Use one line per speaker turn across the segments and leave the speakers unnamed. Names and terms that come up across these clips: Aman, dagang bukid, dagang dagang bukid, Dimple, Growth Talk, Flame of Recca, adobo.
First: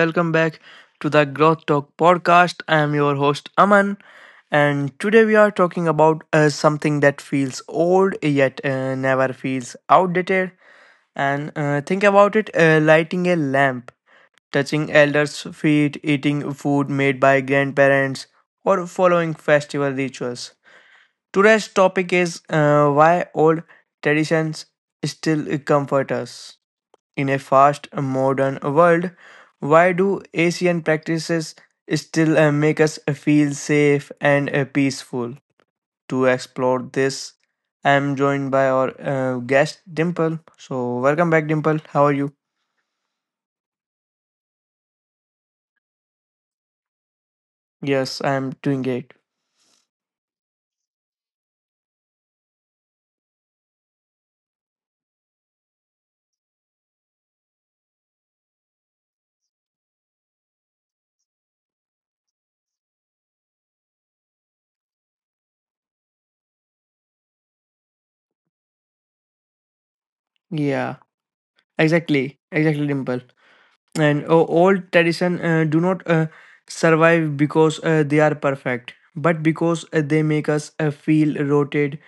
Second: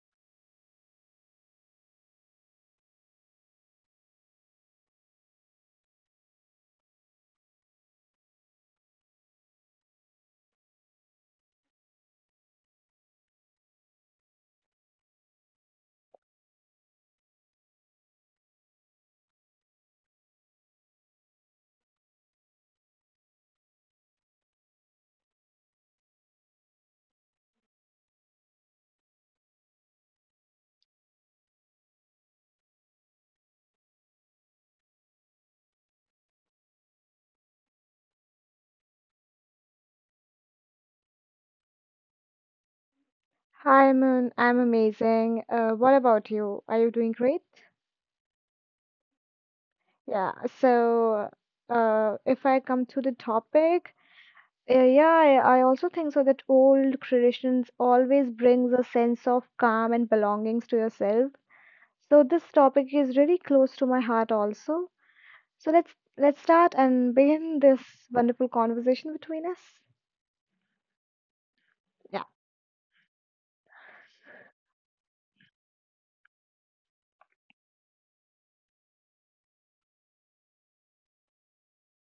welcome back to the Growth Talk podcast. I am your host Aman, and today we are talking about something that feels old yet never feels outdated. And think about it lighting a lamp, touching elders' feet, eating food made by grandparents, or following festival rituals. Today's topic is why old traditions still comfort us. In a fast modern world, why do Asian practices still make us feel safe and peaceful? To explore this, I am joined by our guest Dimple. So, welcome back, Dimple. How are you?
Hi, Moon. I'm amazing. What about you? Are you doing great?
Yes, I am doing great.
Yeah. So, if I come to the topic, yeah, I also think so that old traditions always brings a sense of calm and belongings to yourself. So this topic is really close to my heart also. So let's start and begin this wonderful conversation between us.
Yeah,
Yeah.
exactly, exactly, Dimple. And old tradition do not survive because they are perfect, but because they make us feel rooted,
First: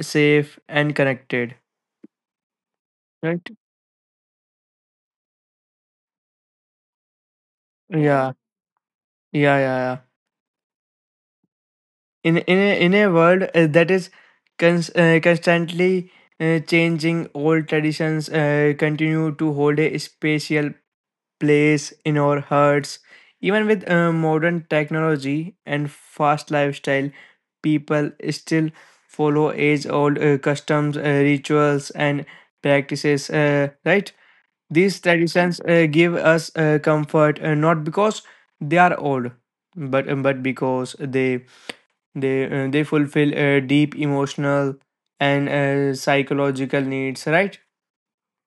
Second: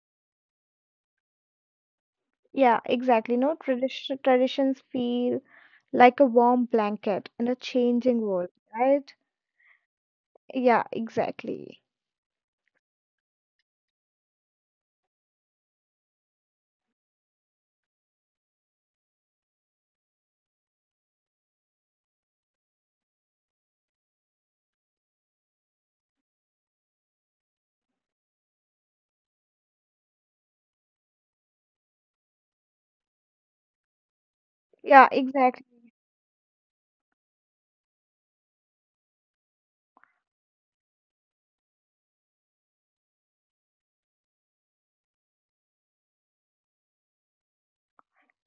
safe, and connected.
Yeah, exactly.
Right?
No tradition traditions feel like a warm blanket in a changing
Yeah,
world, right?
yeah, yeah, yeah.
Yeah, exactly.
In a world that is constantly changing, old traditions continue to hold a special place in our hearts. Even with modern technology and fast lifestyle, people still follow age-old customs, rituals, and practices. Right? These
Yeah,
traditions
exactly.
give us comfort not because they are old, but because they fulfill deep emotional and psychological needs, right?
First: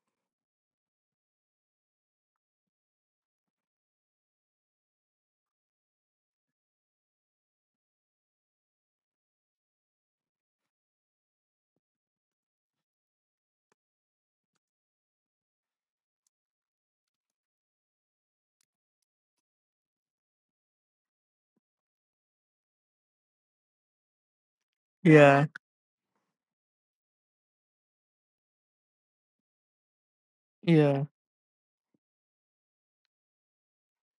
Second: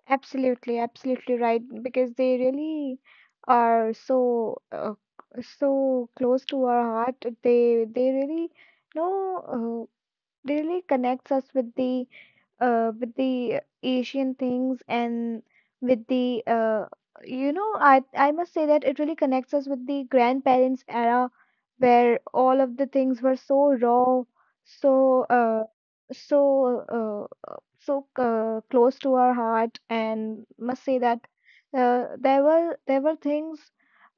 Absolutely, absolutely right. Because they really are so close to our heart. They really no they really connects us with the Asian things and with the, I must say that it really connects us with the grandparents era where all of the things were so raw, so
Yeah,
uh, close to our heart and must say
yeah,
that there were things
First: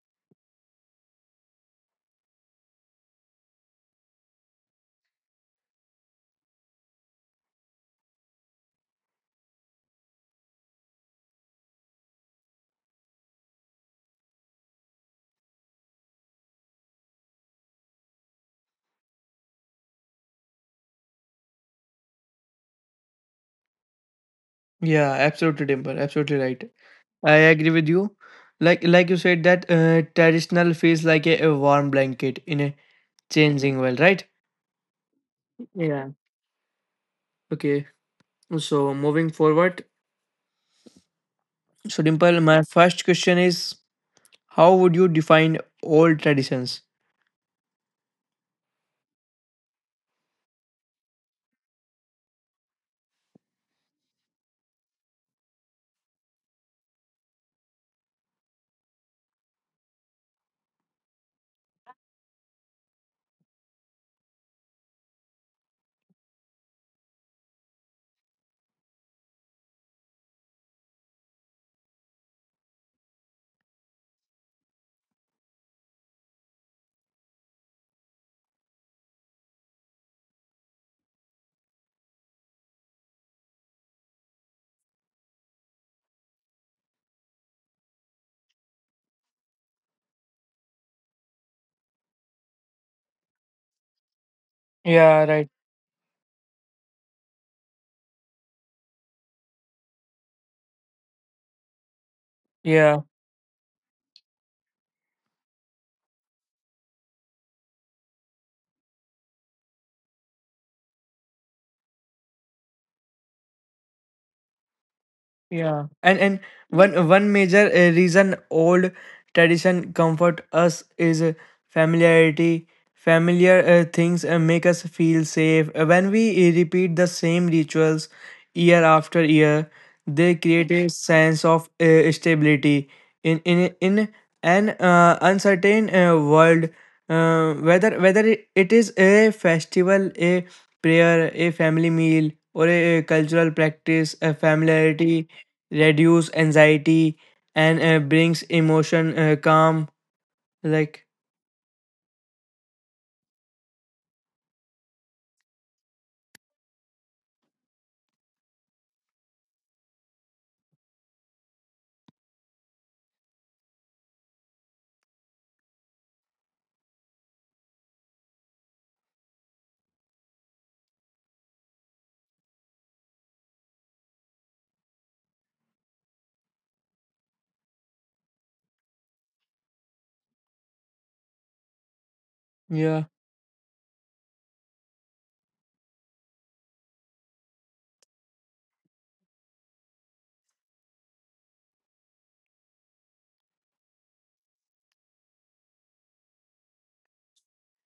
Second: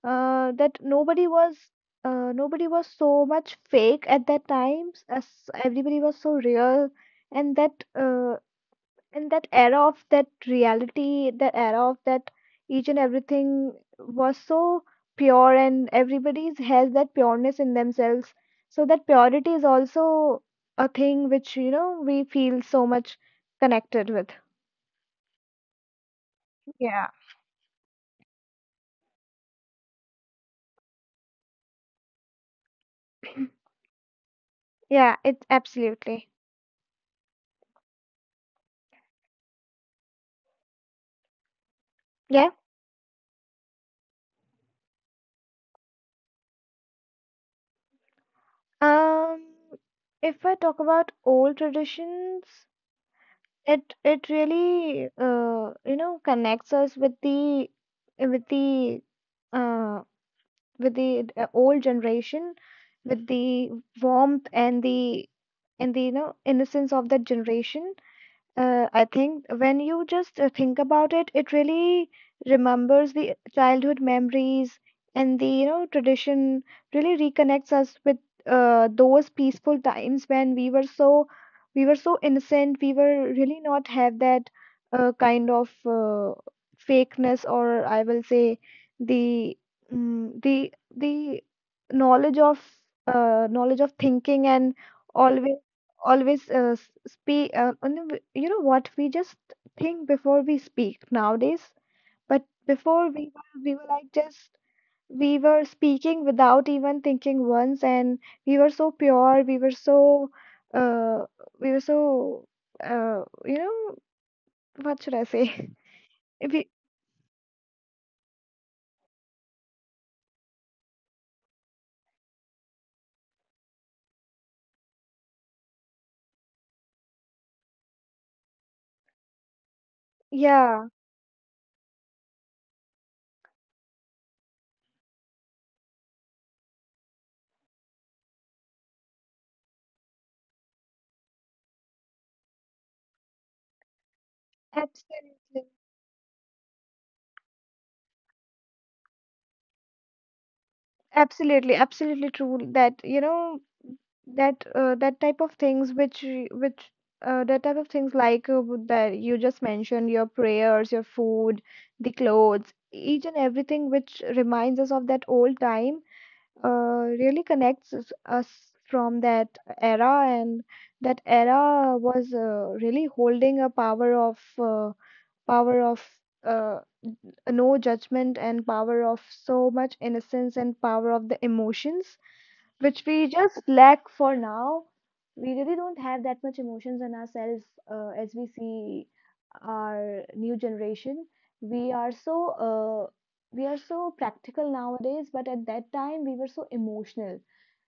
that nobody was so much fake at that time. As everybody was so real, and that uh, and that era of that reality, that era of that each and everything was so pure, and everybody has that pureness in themselves. So that purity is also a thing which, we feel so much connected with.
yeah. Absolutely, Dimple. Absolutely right.
Yeah.
I agree with you. Like you said that traditional feels like a warm blanket in a changing world, right?
Yeah, it's
Yeah.
absolutely.
Okay. So moving forward, so Dimple,
Yeah.
my first question is: How would you define old traditions?
Um, if I talk about old traditions, it really connects us with with the uh, the old generation with the warmth and the and the, innocence of that generation. I think when you just think about it, it really remembers the childhood memories and the, tradition really reconnects us with those peaceful times when we were so innocent. We were really not have that kind of fakeness, or I will say the mm the knowledge of knowledge of thinking and
Yeah, right.
always always uh, speak and then what we just think before we speak nowadays, but
Yeah.
before we were like just we were speaking without even thinking once, and we were so pure uh, we were so uh, you know what should I say?
Yeah, and and
If we
one major reason old tradition comfort us is familiarity. Familiar things make us feel safe. When we repeat the same rituals year after year, they create
yeah
a sense of stability in an uncertain world. Whether it is a festival, a prayer, a family meal, or a cultural practice, a familiarity
absolutely
reduce anxiety and brings emotion calm. Like,
Absolutely, absolutely true that that that type of things which that type of things like that you just mentioned, your prayers, your food, the clothes, each and everything which reminds us of that old time uh, really connects us from that era, and that era was really holding a power of uh, no judgment, and power of so much innocence, and power of the emotions which
yeah,
we just lack for now. We really don't have that much emotions in ourselves, as we see our new generation. We are uh, we are so practical nowadays, but at that time we were so emotional,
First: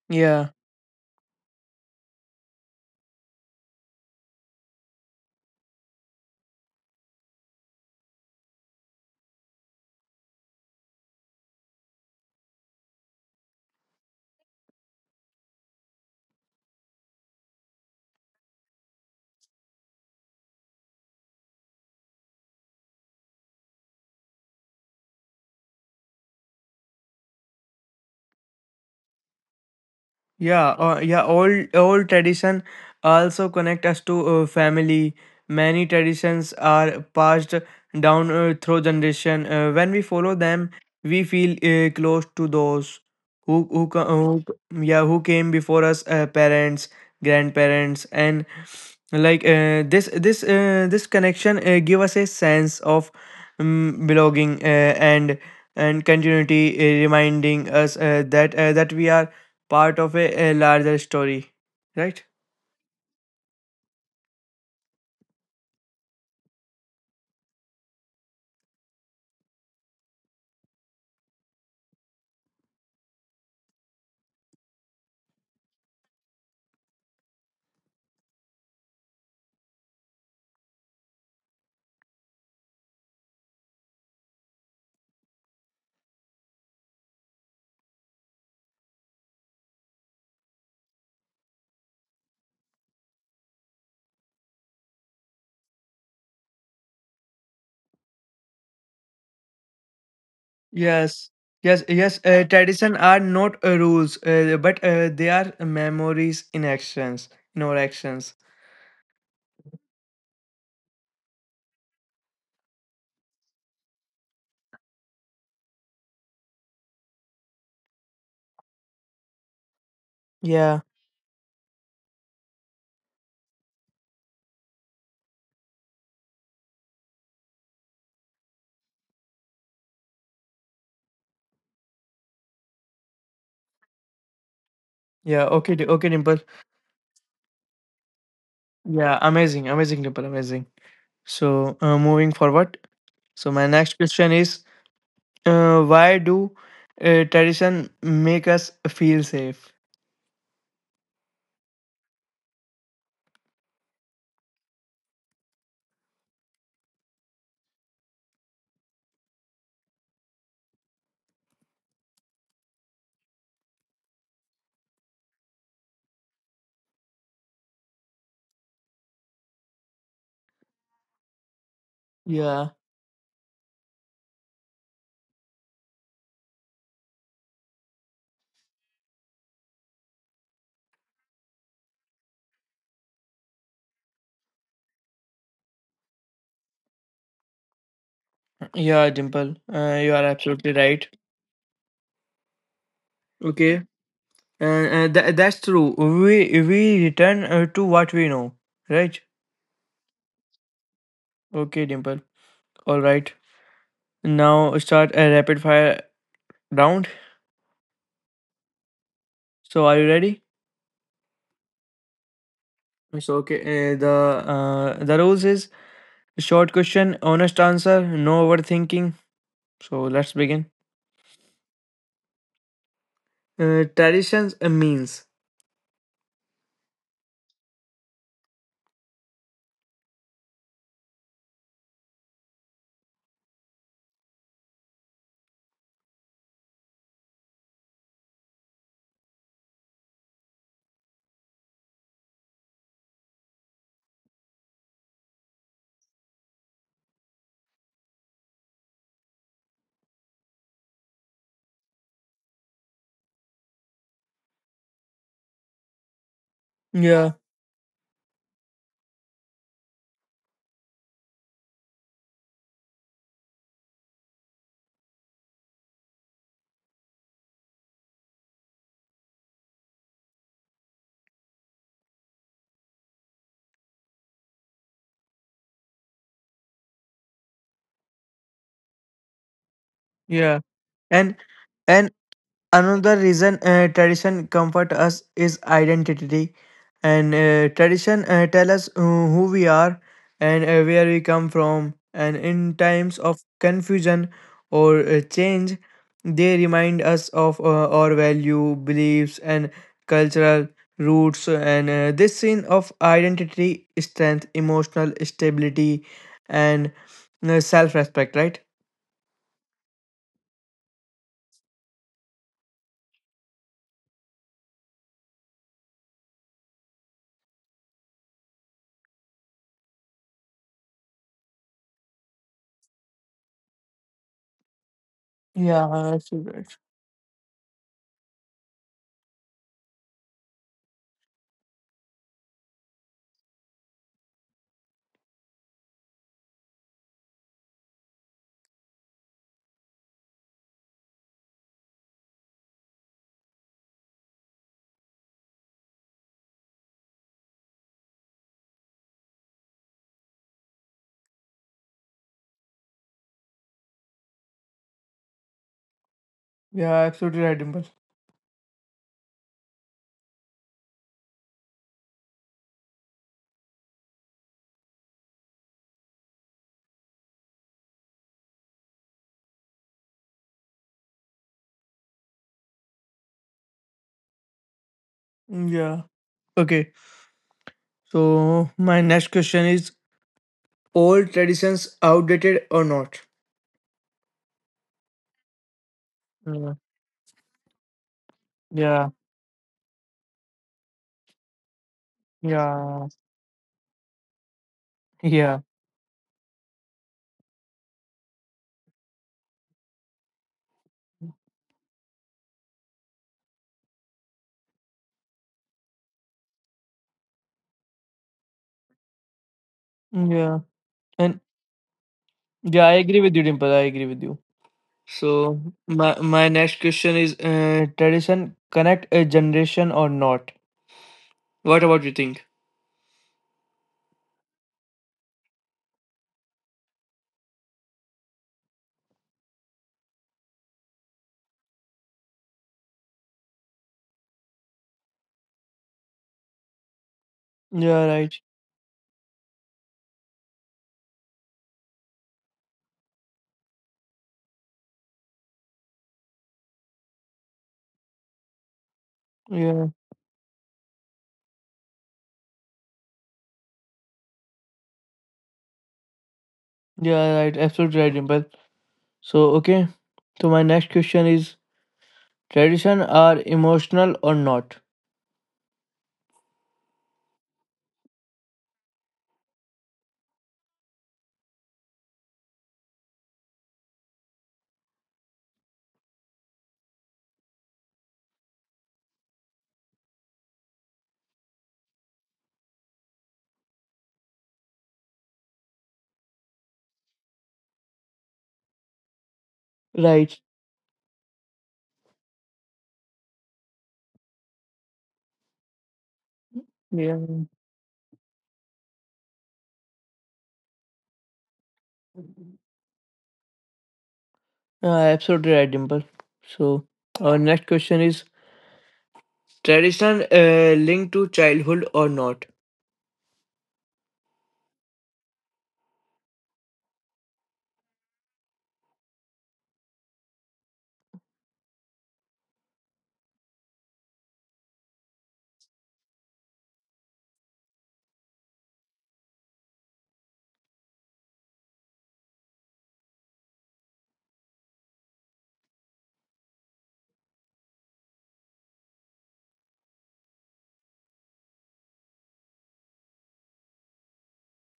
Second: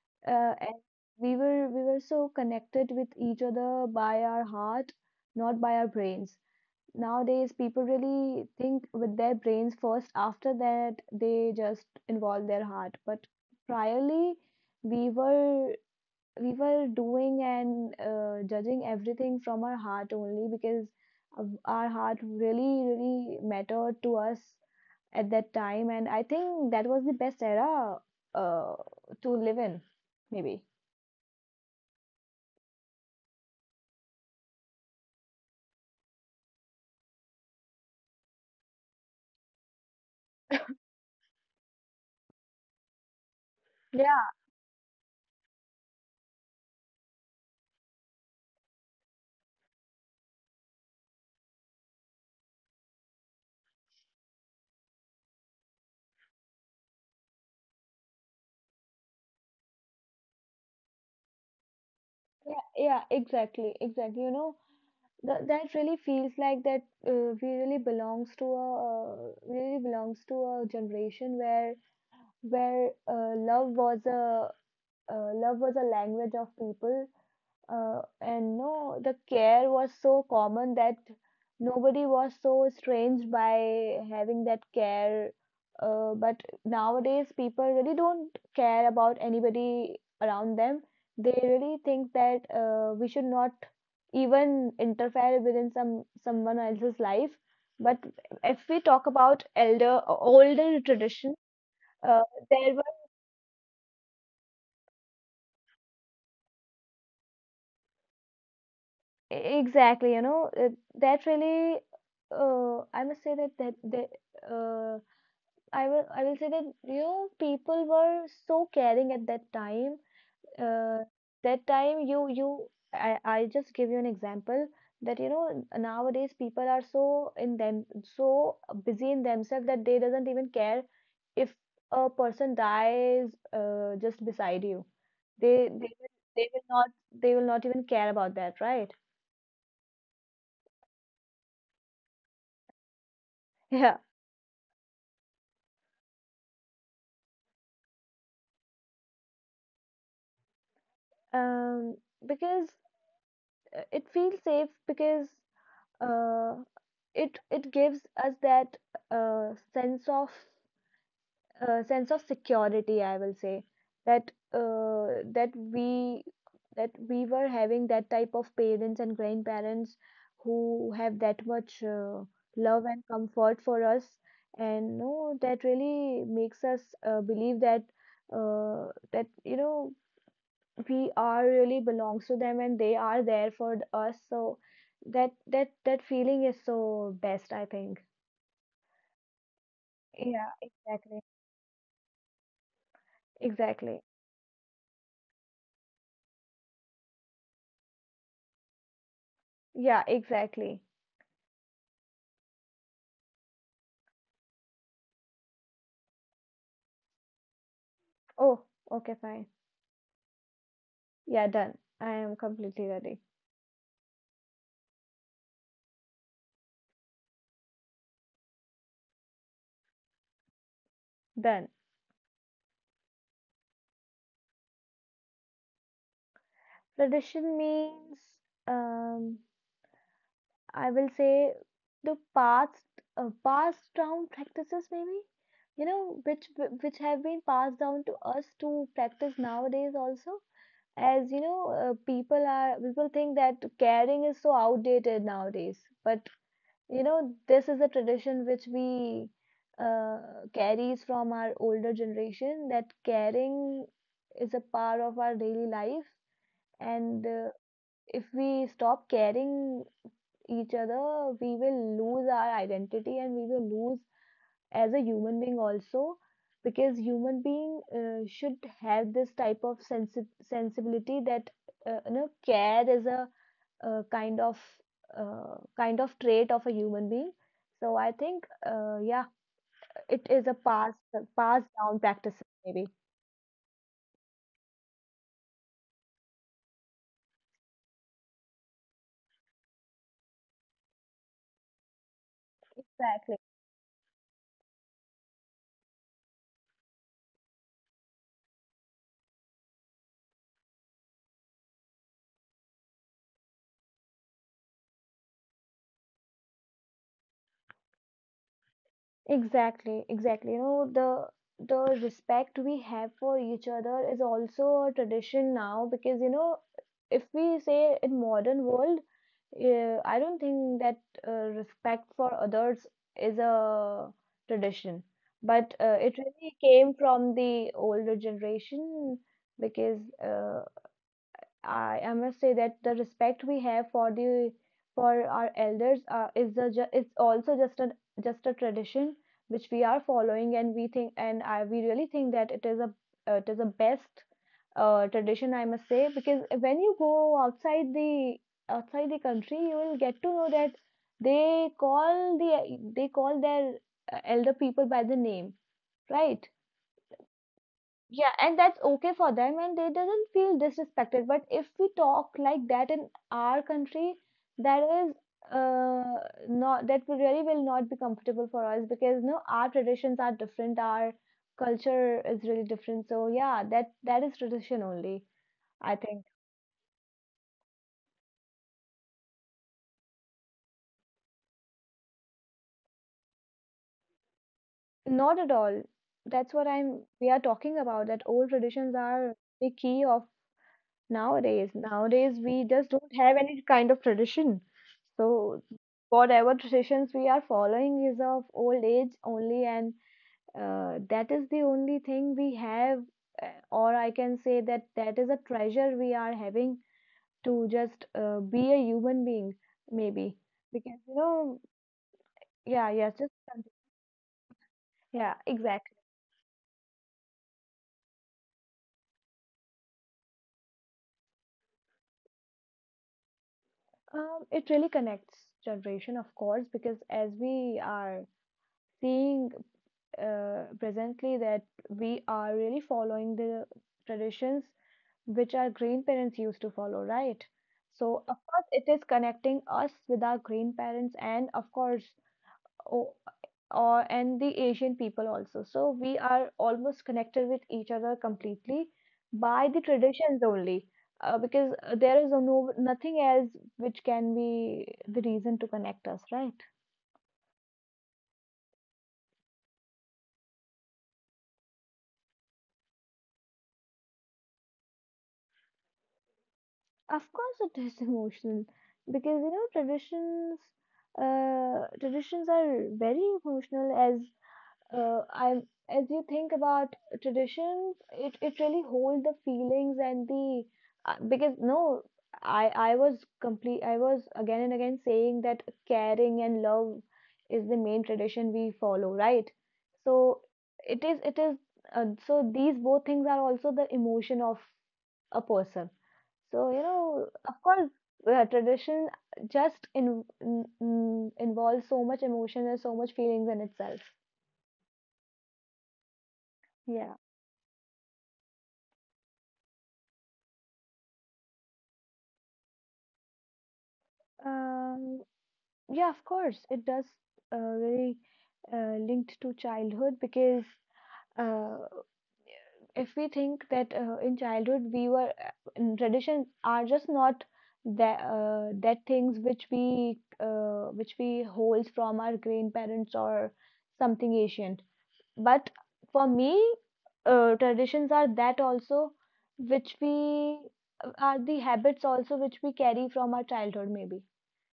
yeah.
and we were so connected with each other by our heart, not by our brains. Nowadays people really think with their brains first, after that they just involve their heart. But priorly we were we were doing and judging everything from our heart only, because our heart really really mattered to us at that time, and I think that was the best era uh, to live in, maybe.
Yeah, yeah, old tradition also connect us to family. Many traditions are passed down through generation. When we follow them, we feel close to those who who, co-
Yeah
who, yeah, who came before us, parents, grandparents, and like this connection give us a sense of belonging, and and continuity, reminding us that we are part of a larger story, right?
Yeah, exactly, exactly, that, that really feels like that we really belongs to a really belongs to a generation where where uh, love was a love was a language of people, and no, the care was so common that nobody was so strange by having that care. But nowadays, people really don't care about anybody around them. They really think that we should not even interfere within someone else's life. But if we talk about elder older
Yes,
tradition,
yes, yes.
uh, there
Tradition are not rules, but they are memories in actions, in our actions.
E-, Exactly, that really, I must say that uh, I will say that people were so caring at that time.
Yeah,
Uh, that time you you I just give you an example that nowadays people are so busy in themselves that they doesn't even care if a person dies just beside you.
yeah.
They
Okay,
they will,
okay, Dimple.
they will not they will not even care about that, right?
Yeah, amazing, amazing, Dimple, amazing. So, moving forward. So, my next question is, why do tradition make us feel safe?
um, because uh, it gives that uh, sense sense of security. I will say that we that we were having that type of parents and grandparents who have that much
Yeah,
love and comfort for us, and that really makes us believe that. That we are really belongs to them and they are there for us, so that that feeling is so best, I think.
yeah, Dimple. You are
Yeah,
absolutely right.
exactly.
Okay.
Exactly.
Uh, uh, that's true. We we return to what we know, right?
Yeah, exactly.
Okay, Dimple. All right. Now start a rapid fire round.
Oh, okay, fine.
So are you ready?
Yeah, done. I am completely ready.
So okay. The rules is short question, honest answer, no overthinking. So let's begin.
Done.
Traditions means.
Tradition means, um, I will say the past, passed down practices, maybe, which have been passed down to us to practice nowadays also. As you know, people think that caring is so outdated nowadays, but you know, this is a tradition which we uh, carries from our older generation, that caring is a part of our daily life, and
Yeah,
if we stop caring each other, we will lose our identity, and we will lose as a human being also, because human being should have this type of sensibility that you know care is a uh, kind of kind of trait of a human being. So I think, yeah, it is a
yeah,
passed
and
passed down
and
practice, maybe.
another reason tradition comfort us is identity, and tradition tell us who we are and where we come from, and in times of confusion or change, they remind us of our value beliefs and cultural roots, and this scene of identity strength, emotional stability, and self-respect, right?
Exactly, exactly. You know, the respect we have for each other is also a tradition now, because you know, if we say in modern world, I don't think that respect for others is a tradition, but
Yeah,
it
absolutely
really
right.
came from the older generation, because I must say that the respect we have for the for our elders is the it's also just a tradition which we are following, and we think, and I we really think that it is a best tradition, I must say, because when you go outside the country, you will get to know that they call their elder people by the name, right?
Yeah, absolutely right, Dimple.
Yeah, and that's okay for them, and they doesn't feel disrespected. But if we talk like that in our country, that is uh not really will not be comfortable for us because no, our traditions are different, our culture is really different. So yeah, that that is tradition only,
Mm,
I
yeah.
think.
Okay, so my next question is: old traditions outdated or not?
Not at all. That's what
Yeah,
I'm we are talking about, that old traditions
yeah,
are the key of nowadays. Nowadays we just
yeah,
don't have any kind of tradition.
yeah,
So whatever traditions we are following is of old age only, and that is the only thing we have, or I can say that that is a treasure we are having to just be a human being, maybe.
yeah.
Because you
And
know,
yeah,
yeah,
I
yeah,
agree
just
with you,
continue.
Dimple. I agree with you.
Yeah,
So
exactly.
my next question is: tradition connect a generation or not? What about you think?
It really connects generation, of course, because as we are seeing presently that we are really following the traditions which our grandparents used to follow, right?
Yeah,
So,
right.
of course, it is connecting us with our grandparents and, of course, or, or and the Asian people also. So, we are almost connected with each other completely by the
Yeah,
traditions only, because there is no nothing else which can be the reason to connect us, right?
yeah, right. Absolutely right, Dimple. So okay. So my next question is: tradition are emotional or not?
Of course, it is emotional, because you know traditions traditions are very emotional as I'm as you think about traditions, it really hold the feelings and the because no, I was complete. I was again and again saying that caring and love is the main tradition we follow, right?
Right.
So it is so these both things are also the emotion of a person. So, you
Yeah.
know, of course, tradition just involves so much emotion and so much feelings in itself.
Uh, Absolutely right, Dimple. So,
Yeah.
our next question is: tradition linked to childhood or not?
Um, yeah, of course, it does really linked to childhood, because uh, if we think that in childhood we were in traditions are just not that that things which we hold from our grandparents or something ancient. But for me, traditions are that also which we are the habits also which we carry from our childhood, maybe.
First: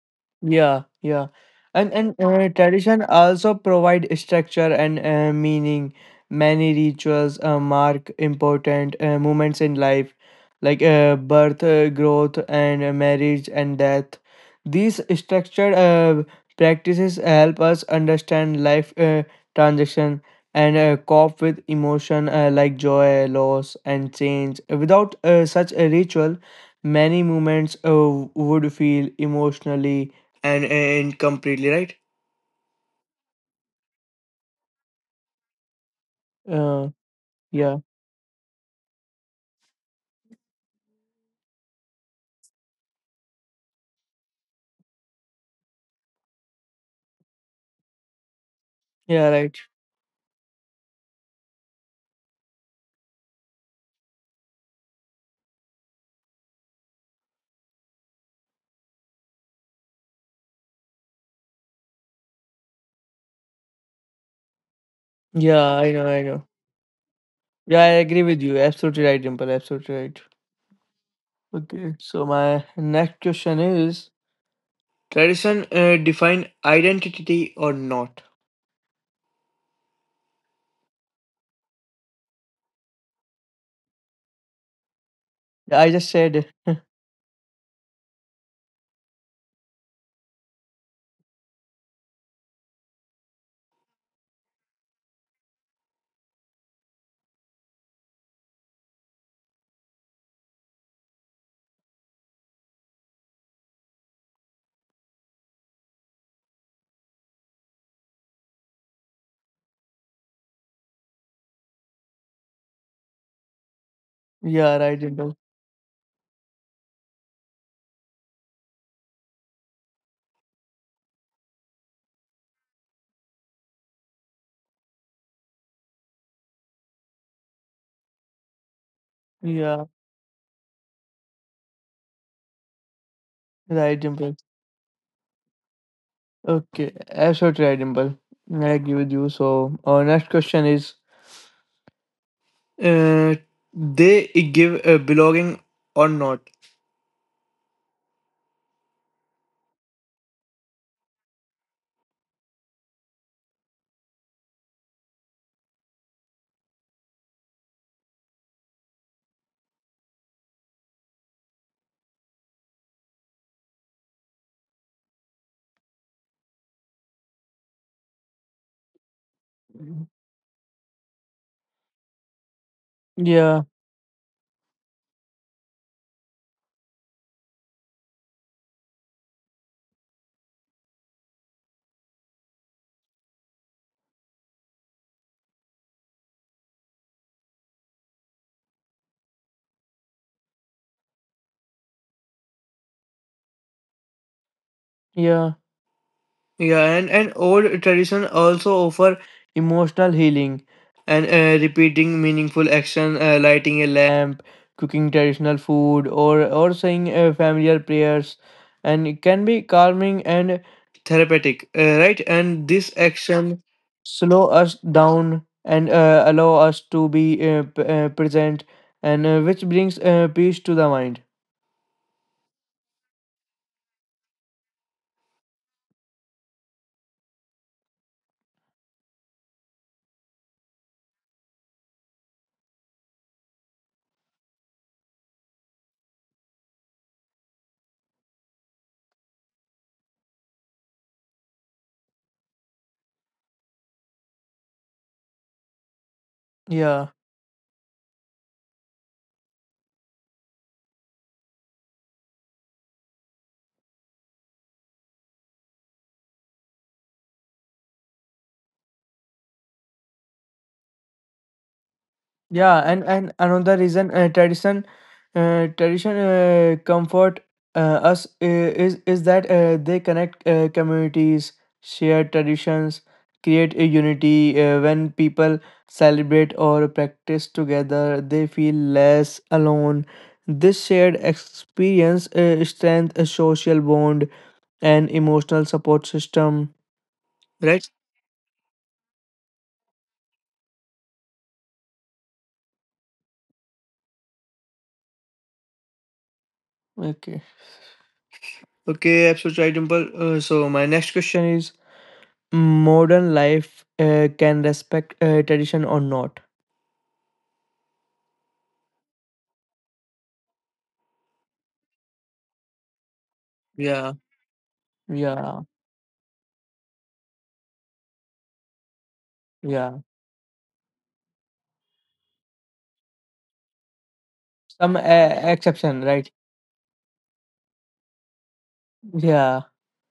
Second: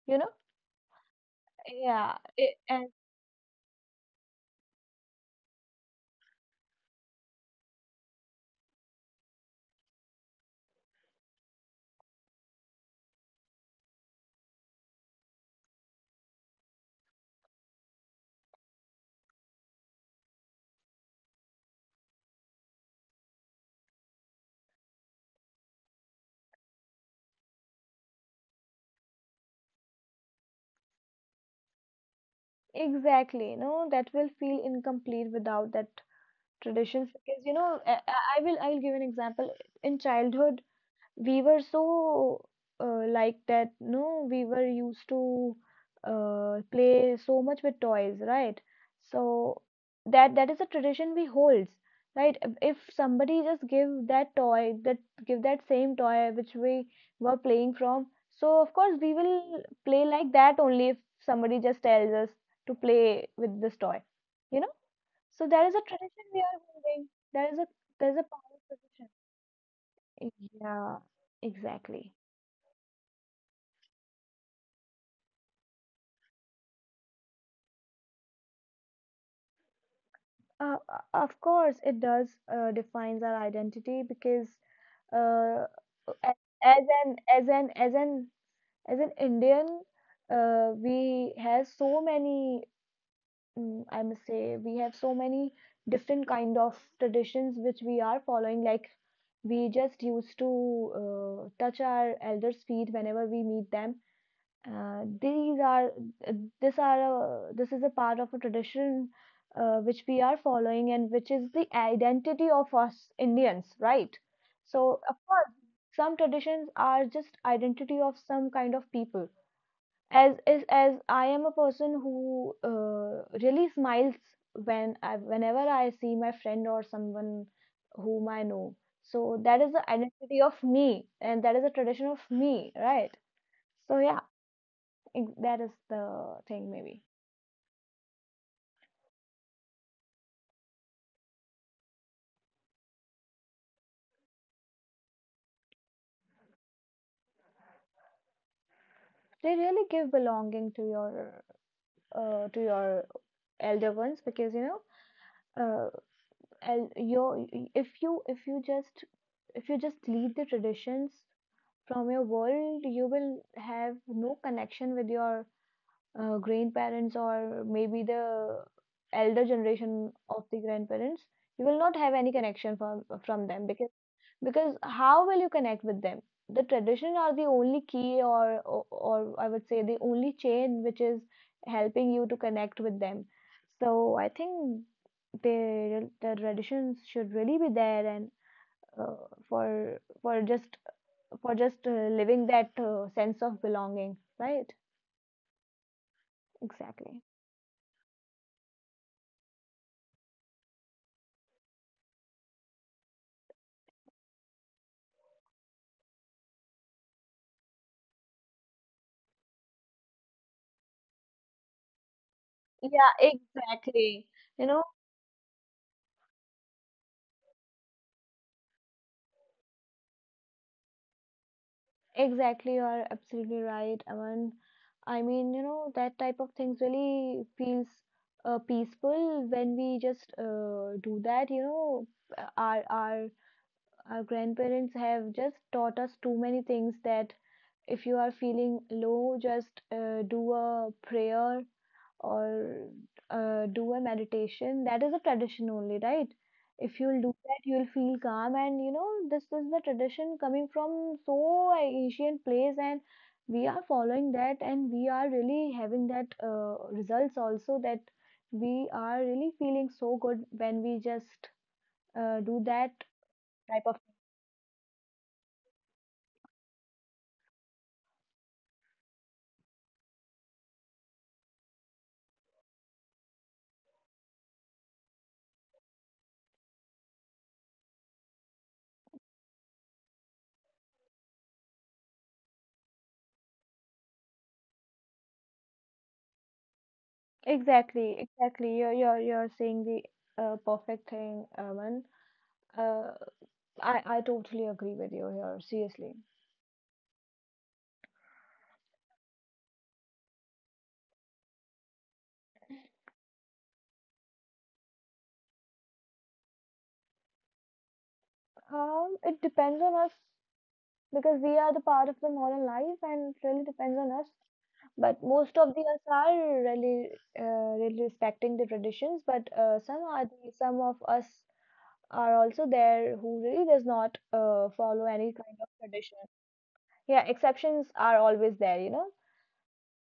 You know?
Yeah, yeah, and and
Yeah,
uh,
it, and
tradition also provide structure and meaning. Many rituals mark important moments in life, like birth, growth, and marriage and death. These structured practices help us understand life transition and cope with emotion like joy, loss, and change. Without such a ritual, many moments would feel emotionally and completely, right?
exactly, you know, that will feel incomplete without that
Uh,
traditions because you
yeah,
know I, I I'll give an example. In childhood we were so like that no we were used to play so much with toys, right?
yeah, right.
So that is a tradition we holds, right? If somebody just give that toy, that give that same toy which we were playing from, so of course we will play like that only if somebody just tells us to play with this toy, you know. So that
Yeah,
is a
I know, I
tradition we
know.
are holding. That is a,
Yeah, I agree
there's a
with you.
power
Absolutely
tradition.
right, Dimple. Absolutely right.
Yeah,
Okay,
exactly.
so my next question is: tradition define identity or not?
Of course, it does defines our identity, because uh,
I just
a-
said,
as an as an as an as an Indian, we have so many, I must say we have so many different kind of traditions which we are following. Like we just used to touch our elders' feet whenever we meet them. These are uh, this are a, this is a part of a tradition which we are following and which is the identity of us Indians, right?
yeah, right,
So of
Dimple.
course, some traditions are just identity of some kind of people. As I am a person who really smiles when whenever I see my friend or someone whom I know. So that is
Yeah,
the identity of me, and that is a tradition of me, right?
right,
So yeah.
Dimple.
Ex- that is the thing
Okay,
maybe.
absolutely right, Dimple. I agree with you. So, our next question is, uh, they give a belonging or not?
They really give belonging to your elder ones, because you know, uh, el- your, if you if you just if you just lead the traditions from your world, you will have no connection with your grandparents or maybe the elder generation of the grandparents. You will not have any connection from
Yeah,
them, because how will you connect with them? The tradition are the only key, or I would say the only chain which is helping you to connect with them. So I think the traditions should really be there, and uh, for just living that sense of belonging, right?
yeah. Yeah, and,
Exactly.
and old tradition also offer emotional healing, and repeating meaningful action, lighting a lamp, cooking traditional food, or saying familiar prayers, and it can be calming and therapeutic, right? And this
Yeah,
action
exactly,
slow
you
us
know,
down and allow us to be present, and which brings peace to the mind.
exactly you are absolutely right, Aman. I mean, you know, that type of things really feels peaceful when we just do that. You know, our our grandparents have just taught us too many things. That if you are feeling low, just do a prayer or do a meditation. That is a tradition only, right? If
Yeah.
you'll do that, you'll feel calm. And you know, this is the tradition coming from so ancient place, and we are following that, and we are really having that results also, that we are really feeling so good when we just do
Yeah,
that
and another
type of.
reason tradition, comfort us is that they connect communities, share traditions, create a unity. When people celebrate or practice together, they feel less alone. This shared experience strengthens a social bond and emotional support system, right.
Exactly, exactly you're you're saying the perfect thing, Aman. uh, I totally agree with you here, seriously.
Okay. Okay, absolutely right, Dimple. So my next question is: modern life can respect tradition or not.
It depends on us, because we are the part of the modern life and it really depends
Yeah.
on us. But most
Yeah,
of the us are uh, in the traditions, but
yeah.
some are the, some of us are also there who really does not
Some
follow any kind of
exception,
tradition.
right?
Yeah, exceptions are always there, you know.
Yeah,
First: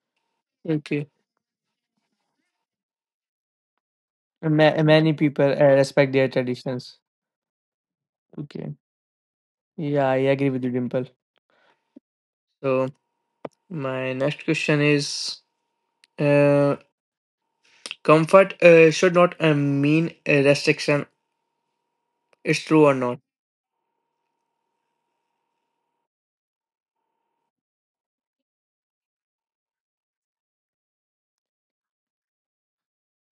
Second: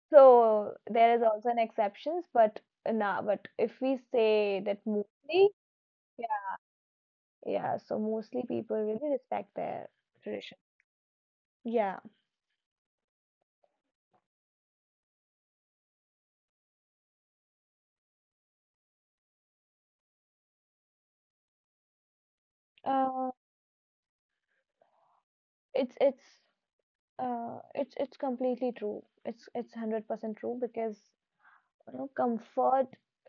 So
okay.
there is also an exceptions, but nah, but if we say that
Many people
mostly,
respect their traditions.
yeah, so mostly
Okay.
people really respect their
Yeah, I agree
tradition.
with you, Dimple.
Yeah.
So my next question is, uh, comfort should not mean a restriction. It's true or not?
Uh, it's it's completely true. It's 100% true, because you know comfort,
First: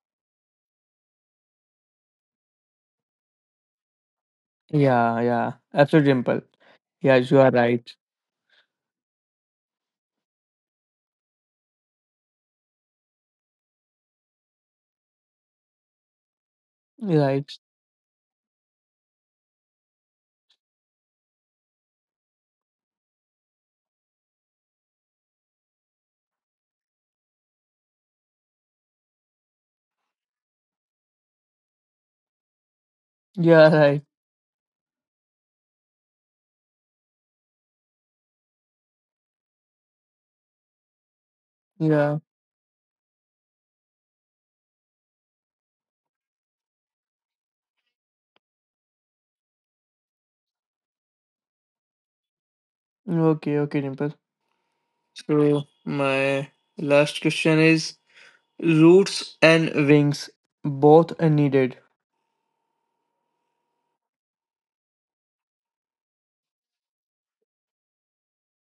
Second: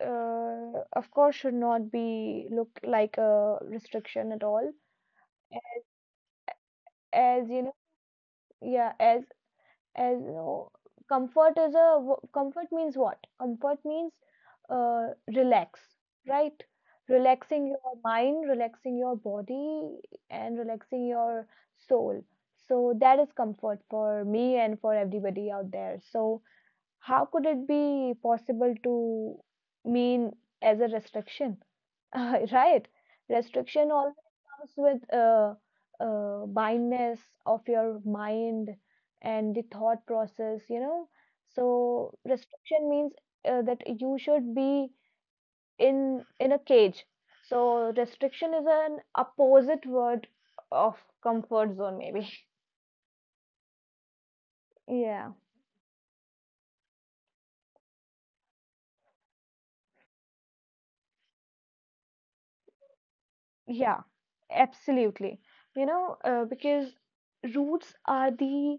of course should not be look like a restriction at all.
Yeah, yeah, absolutely, Dimple. Yeah, you
As
are
you know,
right.
yeah, as you know, comfort is a wo- comfort means what? Comfort means relax, right?
Right.
Relaxing your mind, relaxing your body, and relaxing your soul. So that is comfort for me and for everybody out there. So how could it be possible to mean as a restriction? Right?
Yeah,
Restriction
right.
always comes with blindness of your mind and the thought process, you know. So
Yeah.
restriction means that you should be in a cage. So restriction is an opposite word of comfort zone, maybe.
Okay, okay, Dimple.
Yeah.
So my last question is: roots and wings both are needed.
Yeah, absolutely. You know, because roots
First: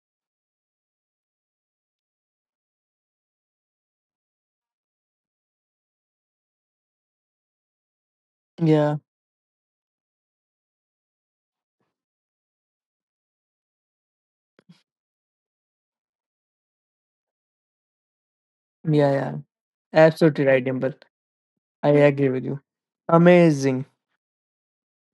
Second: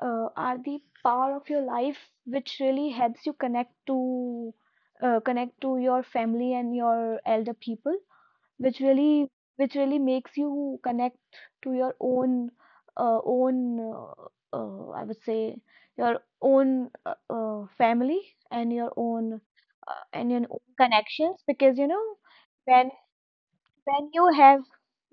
are the power of your life, which really helps you connect to connect to your family and your elder people, which
Yeah,
really which really makes you connect to your own I would say your own family and your
yeah, yeah.
own and your
Absolutely
own
right, Dimple.
connections, because you
I
know
agree with you.
when
Amazing.
when you have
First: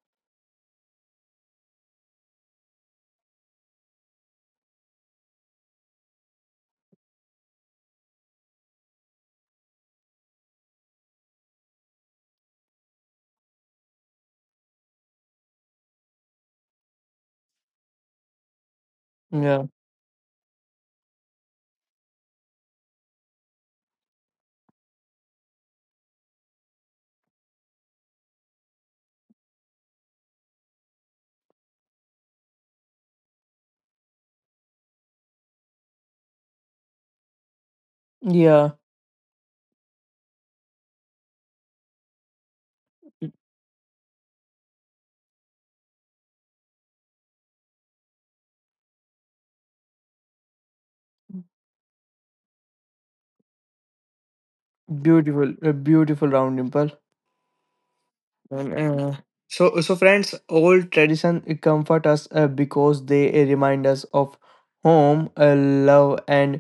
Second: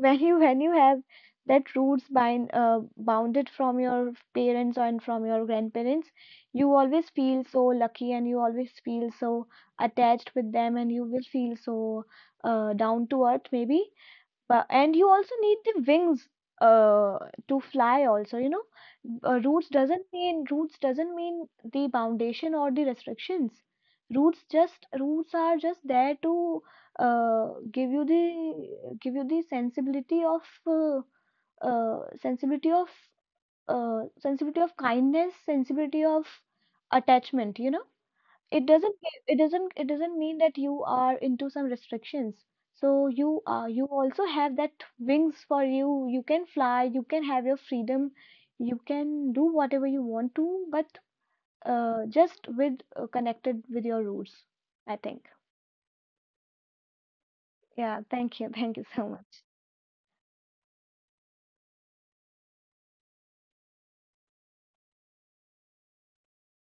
when you have that roots bind bounded from your parents and from your grandparents, you always feel so lucky and you always feel so attached with them, and you will feel so down to earth maybe. But and you also need the wings uh to fly also, you know. Uh,
Yeah,
roots doesn't mean roots doesn't mean the foundation or the restrictions. Roots just roots are just there to uh give you the sensibility of uh, sensibility of sensibility of kindness, sensibility of attachment, you know. It
yeah.
doesn't ge- it doesn't mean that you are into some restrictions. So you you also have that wings for you. You can fly, you can have your freedom, you can do whatever you want to, but just with connected with your roots, I think.
Beautiful, a beautiful round, Dimple.
Yeah, thank you,
And,
thank you so much.
so, friends, old tradition comfort us because they remind us of home, love, and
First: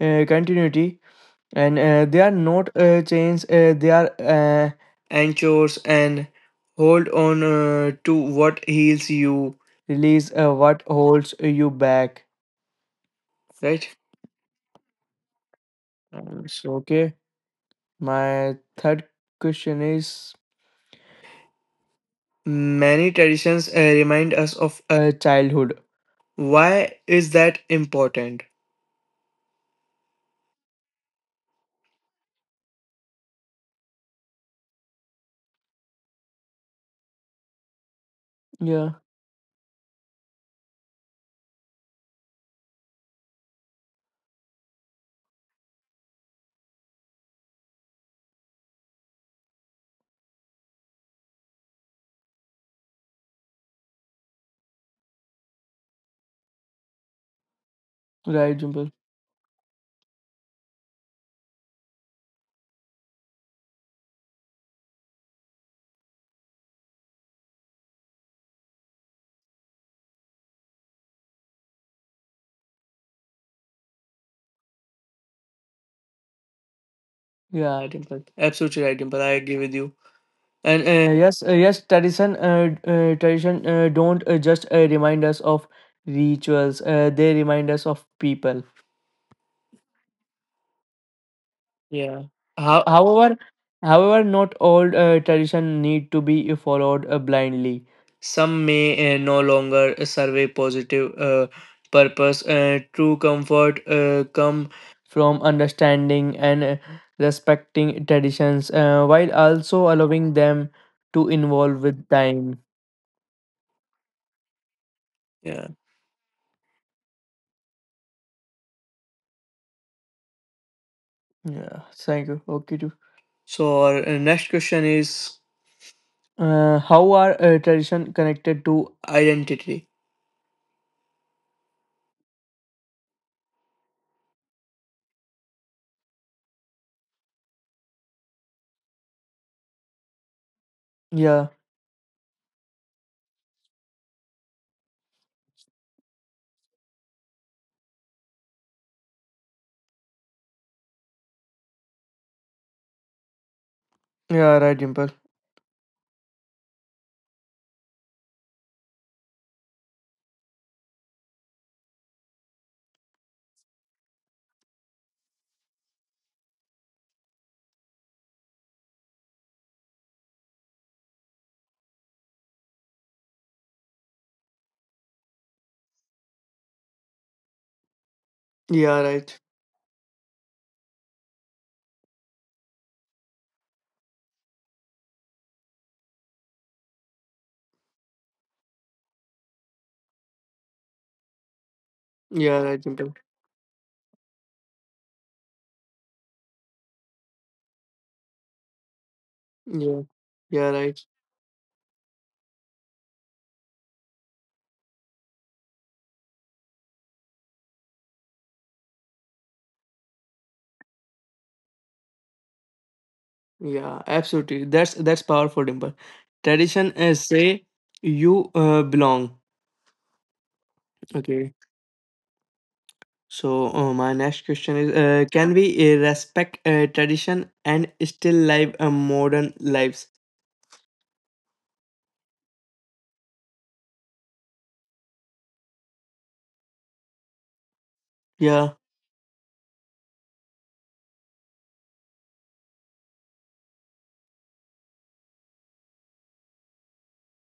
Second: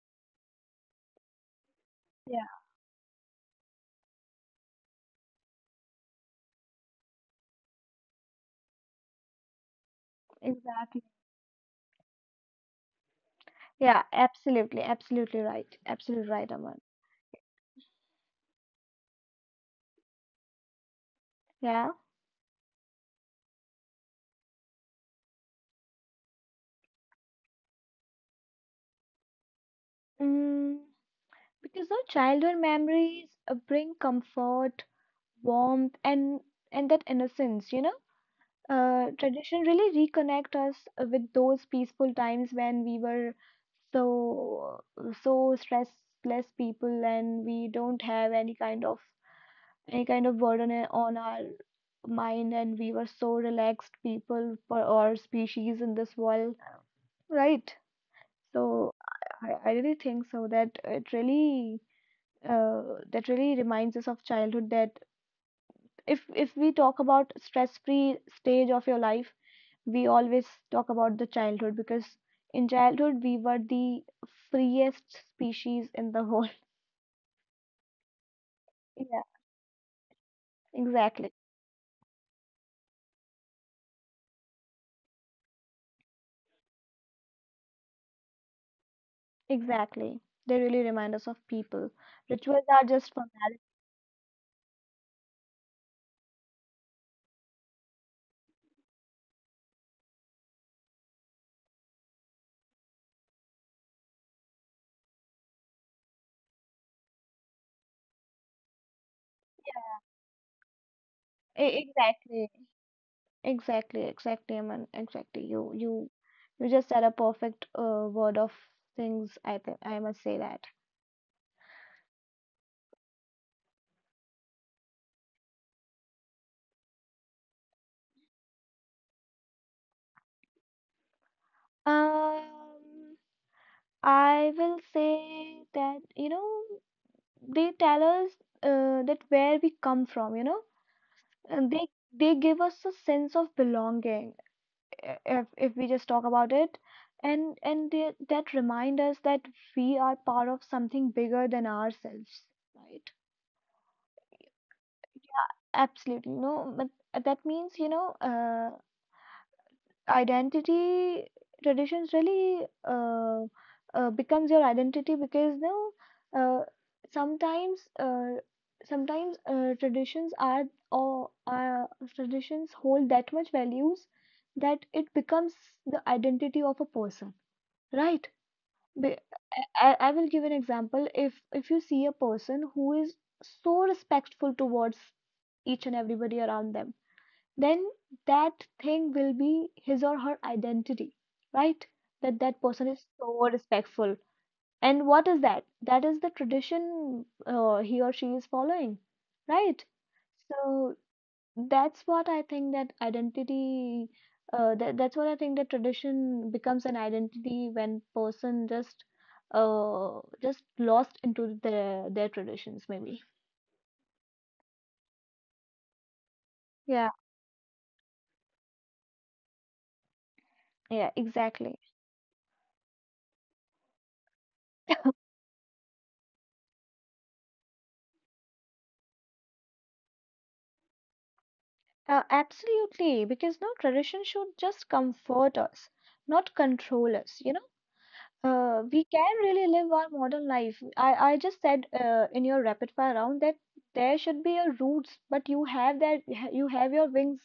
continuity. And they are
Yeah,
not chains, they are anchors, and hold on to what heals you, release what
exactly,
holds you back, right?
yeah, absolutely, absolutely right, absolutely right,
So
Aman.
okay, my third question is:
Yeah.
many traditions remind us of childhood, why is that important?
mm, because our childhood memories bring comfort, warmth, and that innocence, you know.
Yeah,
Tradition really reconnect us with those peaceful times when we were so so stressless people, and we don't have any kind of burden I- on our mind, and we were so relaxed people for our species in this world, right?
right,
So
Dimple.
I really think so that it really uh, that really reminds us of childhood. That if we talk about stress free stage of your life, we always talk about the childhood because in childhood we were the freest species in the whole.
Yeah, Dimple, absolutely right, Dimple,
Yeah,
I agree with you. And
exactly,
yes, yes, tradition, tradition don't just remind us of rituals. They remind us of people.
exactly, they really remind us of people.
Yeah.
Rituals
How,
are just for
however, however, not all tradition need to be followed blindly. Some may no longer serve a positive purpose. True comfort come from understanding and respecting traditions, while also allowing them to
E-
evolve with
exactly,
time.
exactly, exactly, Aman, exactly,
Yeah.
you you just said a perfect word of things, I th- I must say that.
Yeah, thank you. Okay, too. So our next question is: how are tradition connected to identity?
um I will say that you know, they tell us that where we come from, you know.
Yeah,
And they give us a sense of belonging, if we just talk about it. And that remind us that we are part of something bigger than ourselves, right?
yeah, right, Dimple.
Absolutely. No, but that means, you know, identity, traditions really uh, becomes your identity. Because no, uh, sometimes sometimes traditions are or traditions hold that much values that it becomes the identity of a person, right?
Yeah,
Be-
right.
I will give an example. If you see a person who is so respectful towards each and everybody around them, then that thing will be his or her identity, right? That
Yeah,
that
right,
person is
Dimple.
so respectful. And what is that? That is the tradition he or she is following, right?
Yeah, yeah, right.
So that's what I think, that identity, that's what I think that tradition becomes an identity when person just lost into their traditions maybe.
Yeah, absolutely. That's powerful, Dimple. Tradition
Yeah.
is say you belong.
Yeah,
Okay.
exactly.
So my next question is: Can we respect tradition and still live a modern lives?
Absolutely, because no tradition should just comfort us, not control us. You know,
Yeah,
we can really live our modern life. I just said in your rapid fire round that there should be a roots, but you have that you have your wings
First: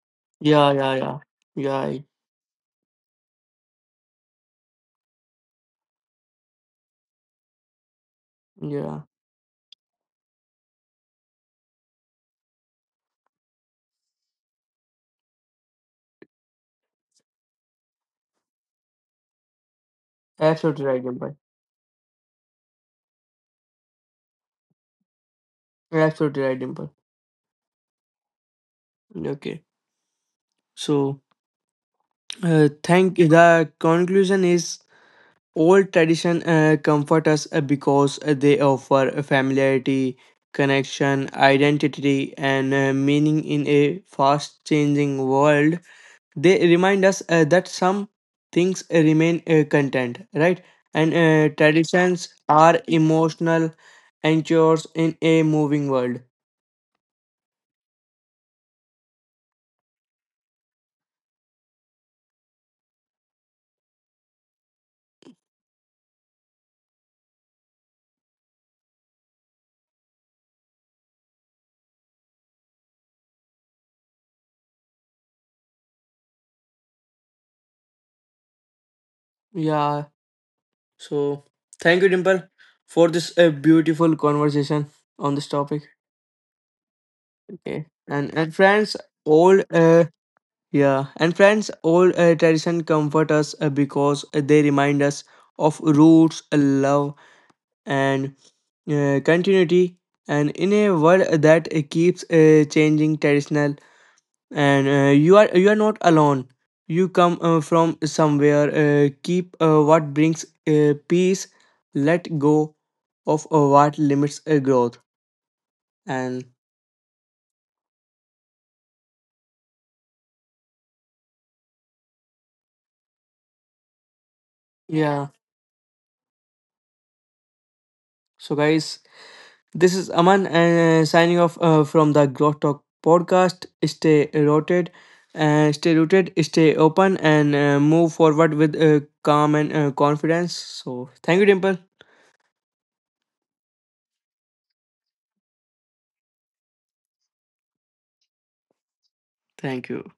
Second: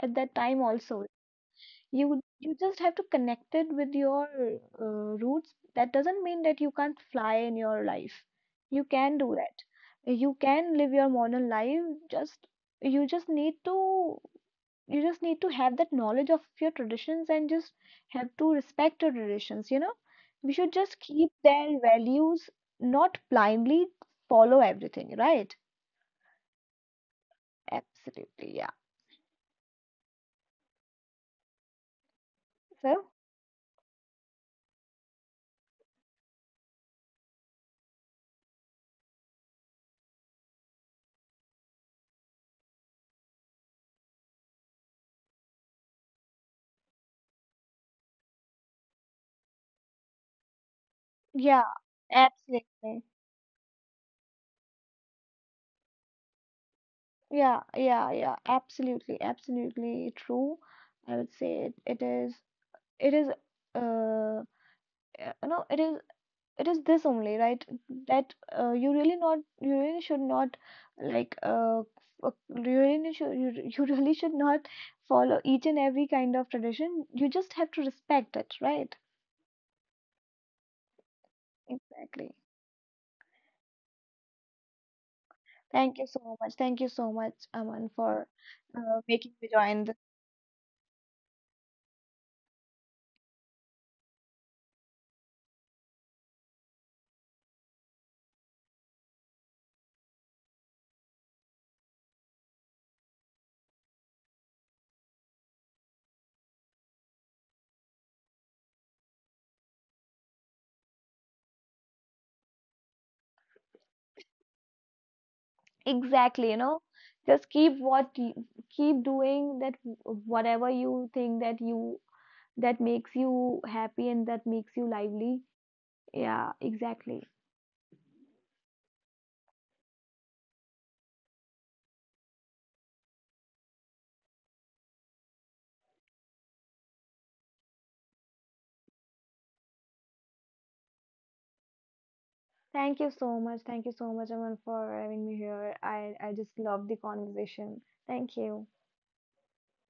at that time
yeah, yeah,
also.
yeah, yeah,
You just have to connect it with your roots. That doesn't mean that you can't fly in your life. You
yeah.
can do that. You can live your modern life. Just you just need to you just need to have that knowledge of your traditions, and just have to respect your traditions, you know. We should
Absolutely
just
right,
keep
Dimple.
their values, not blindly follow everything, right?
Absolutely right, Dimple.
Absolutely, yeah.
Okay. So,
So
thank the conclusion is: old tradition comfort us because they offer a familiarity, connection, identity, and meaning in a fast-changing world. They remind us that some things remain content, right? And
yeah,
traditions are
absolutely,
emotional anchors in a moving world.
yeah, yeah, yeah, absolutely, absolutely true. I would say it is it is uh no, it is it is this only, right? That you really not, you really should not like you really should re- you really should not follow each and every kind of tradition. You just have to respect it, right?
Yeah. So thank you,
Exactly.
Dimple, for this beautiful conversation on this topic.
Thank you so much, thank you so much,
Okay,
Aman, for
and friends,
making me
old
join this.
yeah, and friends, old tradition comfort us because they remind us of roots, love, and continuity. And in a world that keeps changing, traditional, and you are not alone, you come from somewhere, keep what brings peace, let go of what limits growth, and
Exactly, you know, just keep what you keep doing that w- whatever you think that you that makes you happy and that makes you
yeah,
lively. Yeah, exactly.
so guys, this is Aman, signing off from the Growth Talk podcast. Stay rooted, stay open, and move forward with calm and confidence. So thank you, Dimple.
Thank you so much. Thank you so much, Aman, for having me here. I just love the conversation. Thank you.
Thank you.